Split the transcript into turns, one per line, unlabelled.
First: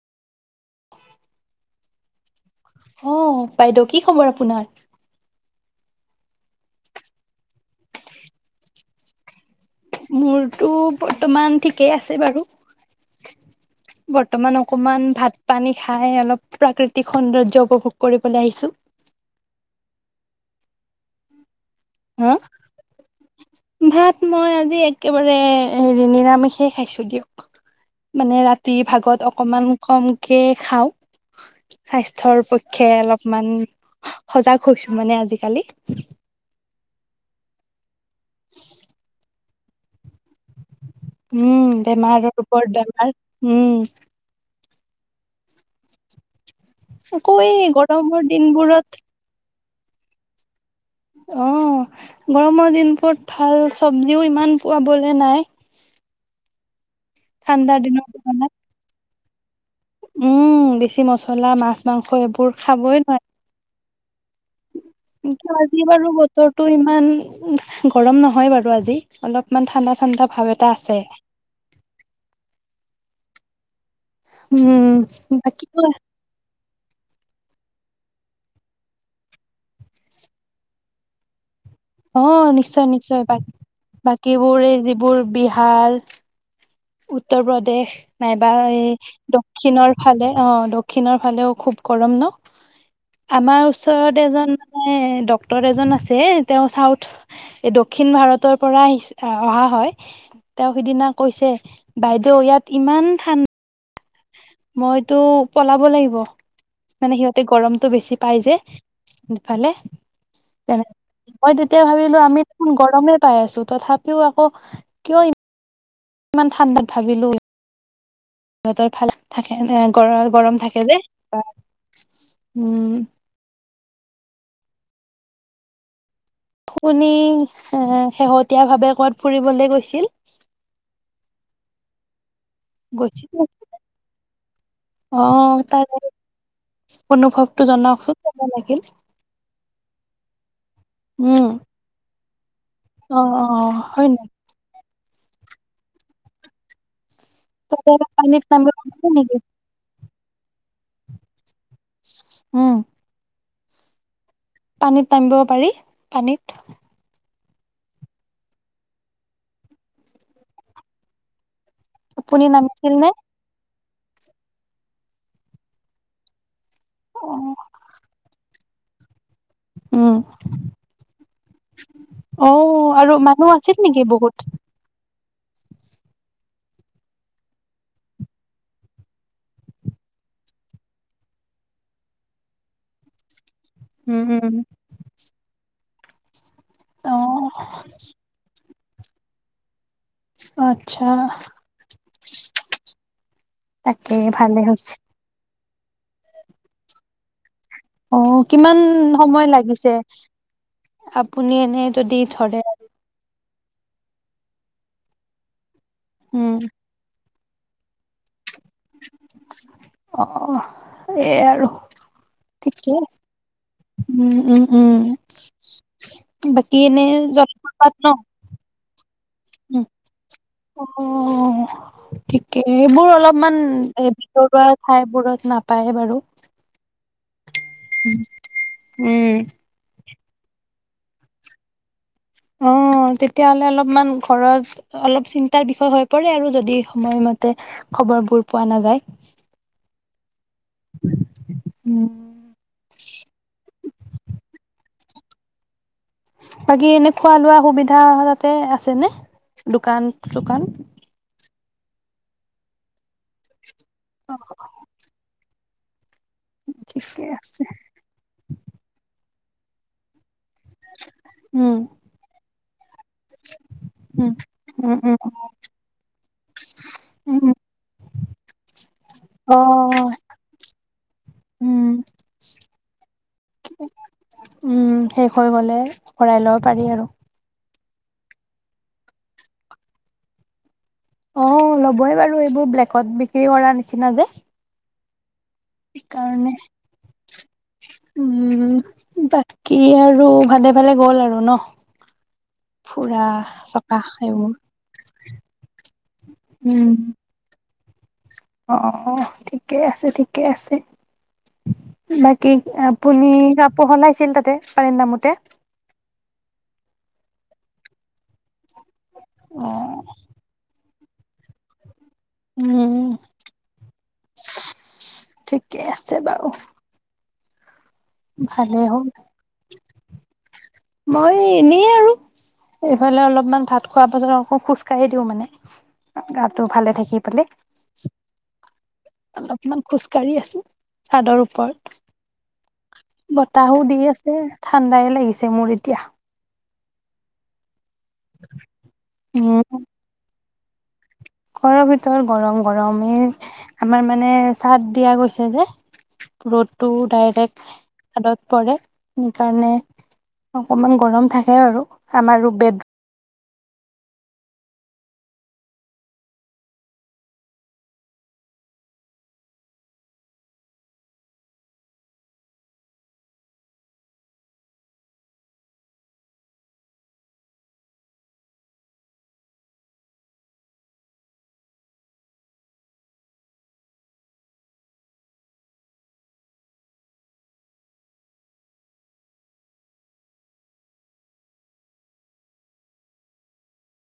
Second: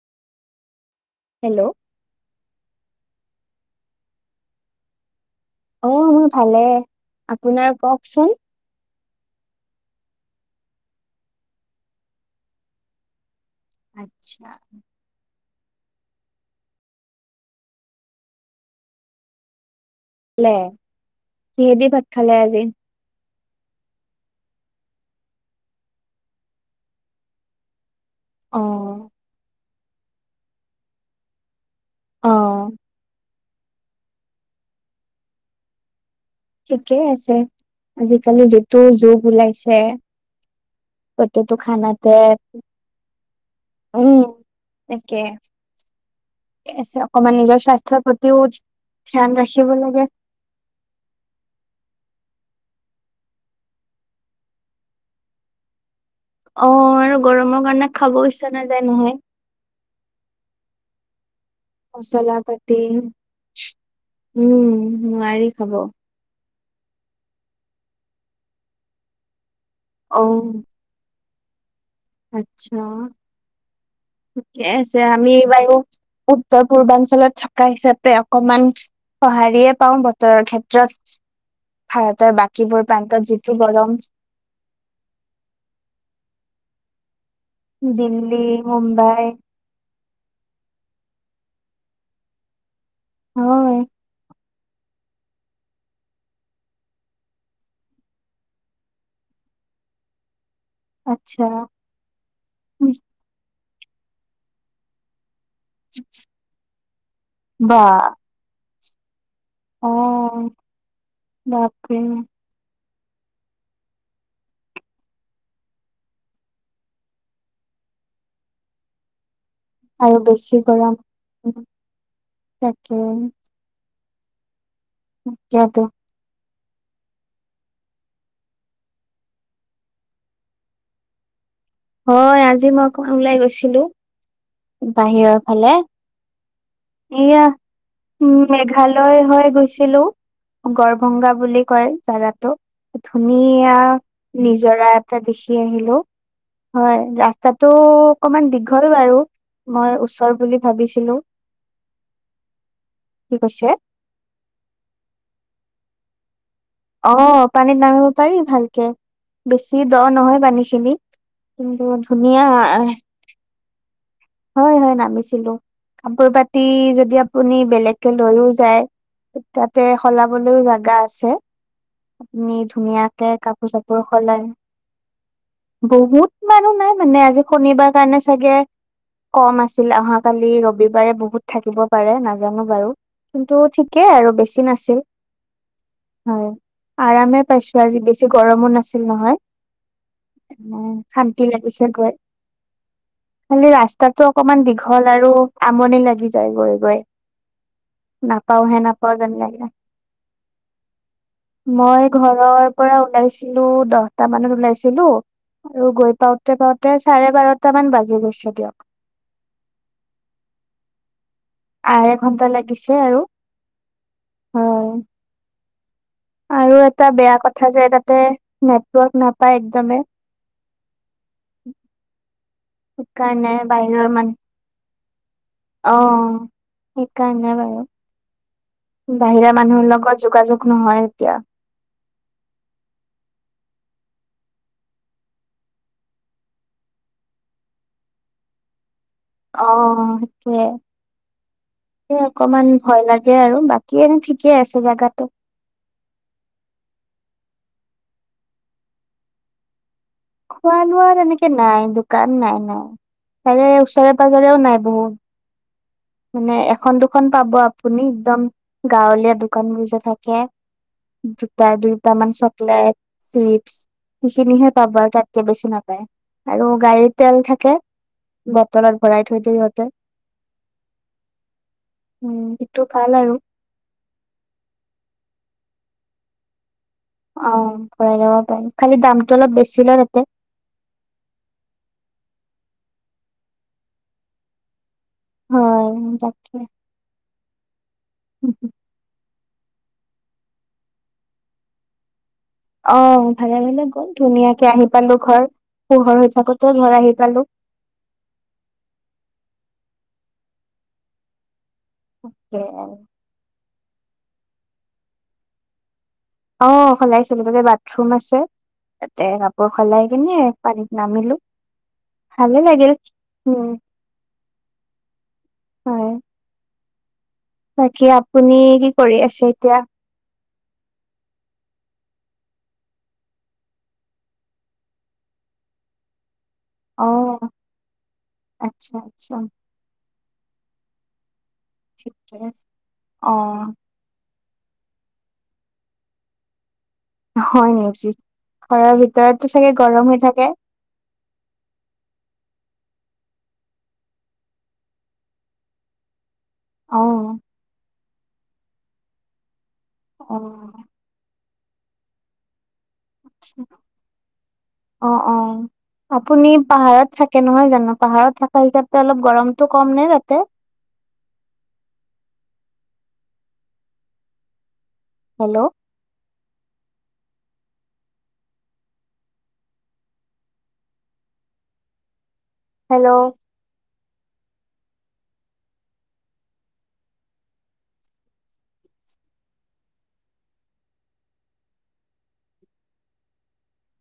[inaudible]
Hello.
অ' বাইদেউ কি খবৰ আপোনাৰ?
অ' মোৰ ভালে। আপোনাৰ কওকচোন।
মোৰতো বৰ্তমান ঠিকেই আছে বাৰু।
আচ্ছা
বৰ্তমান অকমান ভাত পানী খাই অলপ প্ৰাকৃতিক সৌন্দৰ্য উপভোগ কৰিবলৈ আহিছো।
প্লে কিহেদি ভাত খালে
হা
আজি?
ভাত মই আজি একেবাৰে হেৰি নিৰামিষে খাইছো দিয়ক। মানে
অ
ৰাতিভাগত অকমান কমকে খাওঁ!
অ
স্বাস্থ্যৰ পক্ষে অলপ ইমান সজাগ হৈছো মানে আজিকালি
ঠিকেই আছে আজিকালি যিটো যোগ ওলাইছে প্ৰতিটো
উম
খানাতে
বেমাৰৰ ওপৰত বেমাৰ উম
একে
আকৌ
অকমান
এই
নিজৰ স্বাস্থ্য
গৰমৰ
প্ৰতিও
দিনবোৰত
ধ্যান ৰাখ পঢ়িব লাগে
অ গৰমৰ দিনবোৰত ভাল চব্জিও ইমান পাবলৈ নাই
অ আৰু গৰমৰ
ঠাণ্ডাৰ
কাৰণে
দিনত
খাব
খানাত
ইচ্ছা নাযায় নহয়
উম বেছি মছ মছলা মাছ মাংস
মচলা
এইবোৰ
পাতি
খাবই নোৱি
উম নোৱাৰি
কি
খাব
আজি বাৰু বতৰ টো ইমান গৰম নহয় বাৰু আজি অলপ ইমান ঠাণ্ডা
অ
ঠাণ্ডা ভাৱ এটা আছে
আচ্ছা ঠিকে
উম,
আছে আমি
বাকী
বাৰু উত্তৰ পূৰ্বাঞ্চলত থকা হিচাপে অকমান সঁহাৰিয়ে পাও বতৰৰ ক্ষেত্ৰত
অ
ভাৰতৰ বাকীবোৰ
নিশ্চয়
প্ৰান্তত
নিশ্চয়
যিটো গৰম
বাকীবোৰে যিবোৰ বিহাৰ উত্তৰ প্ৰদেশ
দিল্লী
নাইবা এই
মুম্বাই
দক্ষিণৰ ফালে অ দক্ষিণৰ ফালেও খুব গৰম ন আমাৰ
হয়
ওচৰত এজন ডক্তৰ এজন আছে তেওঁ চাউথ দক্ষিণ ভাৰতৰ পৰা আহি অহা হয় তেওঁ সিদিনা
আচ্ছা
কৈছে বাইদেউ ইয়াত ইমান ঠাণ্ডা মইতো পলাব লাগিব মানে সিহঁতে
বা
গৰমতটো বেছি পাই যে ফালে
অ
মই তেতিয়া
বাপৰে
ভাবিলো আমি দেখ গমেই পাই আছো, তথাপিও আকৌ কিয় কিমান ঠাণ্ডাত ভাবিলোঁ সিহঁতৰ ফালে থাকে ন গৰ
আৰু বেছি
গৰম থাকে যে।
তাকে
উম,
কিয়টো
তুমি এ শেহতীয়া ভাৱে কত ফুৰিবলৈ গৈছিল?
হয়। আজি আজি মই অকনমান
গৈছিল
ওলাই গৈছিলো
অ
বাহিৰৰ ফালে,
তাৰ
এয়া
অনুভৱটো জনাওকচোন
উ,
কেনে লাগিল
মেঘালয় হৈ গৈছিল হেল্ল', গৰভংগা
উম
বুলি কয় জাগাত তোক।
অ অ
ধুনীয়া
হয় নেকি
নিজৰা এটা দেখি আহিলো। হয়, ৰা তাতো
পানীত
অকমান দীঘল
নামিব
বাৰু
নেকি
মই ওচৰ বুলি ভাবিছিলো।
উম,
কি কৈছে?
পানীত নামিব পাৰি পানীত।
অ' পানীত নামিব পাৰি ভালকে বেছি দ নহয় পানীখিনিত। কিন্তু
আপুনি নামিছিল
ধুনীয়া--‌।
নে
হয়-হয় নামিছিলো কাপোৰ পাতি।
অ
যদি আপুনি বেলেগকে লৈয়ও, যায়। তাতে
উম
সলাবলৈও জাগা আছে,
অ
আপুনি
আৰু
ধুনীয়াকে
মানুহ আছিল
কাপোৰ-চাপোৰ
নেকি বহুত
সলাই। বহুত মানুহ নাই মানে, আজি শনিবাৰ কাৰণে চাগে? কম আছিল অহাকালি ৰবিবাৰে বহুত থাকিব পাৰে নাজানো বাৰু। কিন্তু ঠিকেই
উম
আৰু
উম
বেছি নাছিল। হয়।
অ
আৰামে পাইছো, আজি বেছি গৰমো নাছিল ছিল নহয়।
আচ্ছা
শান্তি লাগিছে গৈ খালি ৰাস্তা
তাকে
তাতো
ভালে
অকমান
হৈছে
দীঘল আৰু আমনি লাগি যায়, গৈ-গৈ
অ' কিমান সময়
লাগে।
লাগিছে? আপুনি এনে যদি ধৰে,
ছিলো দহটা মানত ওলাইছিলো। আৰু গৈ
উম
পাওঁতে-পাওঁতে চাৰে বাৰত কেইটামান বাজি গৈছে দিয়ক
অহ ই য়ে আৰু
আঢ়ৈ ঘন্টা
ঠিকে
লাগিছে আৰু
আছে উম উম
হয়।
উম বাকী
আৰু
এনে
এটা বেয়া কথা যে তাতে নেটৱৰ্ক নাপাই
উম, অহ থিকে সেইবোৰ
সেইকাৰণে
অলপমান এ
বাহিৰৰ মান
ভিতৰুৱা ঠাই বোৰত
অ
নাপায়ে বাৰু
সেইকাৰণে বা [unintelligible]
উম
বাহিৰা মানুহৰ লগত যোগাযোগ নহয় এতিয়া
অহ, তেতিয়াহ'লে অলপমান ঘৰত অলপ চিন্তাৰ বিষয় হৈ পৰে আৰু যদি সময়মতে খবৰবোৰ পোৱা নাযায়।
সেয়ে
উম
সে অকমান ভয় লাগে আৰু বাকী এনে ঠিকে আছে জেগাটো।
বাকী এনে খোৱা- লোৱা সুবিধা তাতে আছে নে দোকান চোকান
খোৱা লোৱা তেনেকে নাই দোকান নাই- নাই তাৰে ওচৰত ওচৰে
অ
-পাজৰেও নাই বহুত মানে এখন,
ঠিকে
দুখন পাব
আছে
আপুনি একদম গাঁৱলীয়া দু [unintelligible] থাকে দুটা
উম
-দুইটা মান চ নাই চিপছ
উম
হিখিনিহে পাব
উম
আৰু
উম
তাতকে বেছি নাপায় আৰু গাড়ীৰ তেল
উম
থাকে বটলত ভৰাই থৈ দিয়ে
অ
সিহঁতে।
উম
উম সেইটো ভাল আৰু
[inaudible] উম সে হৈ গলে ভৰাই লব পাৰি আৰু।
অহ, ভৰাই লব পাৰি খালি দামটো অলপ বেছি লয় তাতে।
অহ, ল'বই বাৰু এইবোৰ ব্লেকত বিক্ৰী কৰাৰ নিচিনা যে।
হয়
সেইকাৰণে
তাকে
উম ব কি আৰু ভালে ভালে গ'ল আৰু ন'?
অহ,
ফুৰা
ভালে -ভালে
চকা
গ'ল
সেইবোৰ
ধুনীয়াকে আহি পালো। ঘৰ পোহৰ। চাকত
উম
ধৰা হ পালো।
অ ঠিকেই আছে ঠিকে আছে। বাকিআপুনি ক। পঢ়নাইছিল তাতে পান নামতে।
অ সলাইছিলো ততে বাথৰুম আছে। তাতে
অ
কাপোৰ সলাই কিনে পানী। নামিলো। ভালে লাগিল
উম
উম
ঠিকে
হয়
আছে বাৰু
বাকী আপুনি
ভালেই
কি
হ'ল
কৰি আছে এতিয়া
মই এনেই আৰু এইফালে অলপমান ভাত খোৱাৰ পাছত আকৌ খোজ কঢ়ি দিওঁ মানে গাত তোৰ ভালে
অ
থাকি পলে
আচ্ছা আচ্ছা
অলপমান খোজ কাঢ়ি আছো চাদৰ ওপৰত
ঠিকে আছে অ
বতাহো দি আছে ঠাণ্ডাই লাগিছে মোৰ এতিয়া
হয় নেকি ঘৰৰ ভিতৰতটো চাগে
উম
গৰম হৈ থাকে
ঘৰৰ ভিতৰত গৰম গৰমেই আমাৰ মানে চাদ দিয়া গৈছে যে ৰ'ডটো
অ
ডাইৰেক্ট হাতত পৰে সেইকাৰণে
অ
অকমান গৰম থাকে সেই আৰু আমাৰ বেডম
অ অ আপুনি পাহাৰত থাকে নহয় জানো পাহাৰত থকা হিচাপ অলপ গৰমতটো কম নে তাতে হেল্ল' হেল্ল'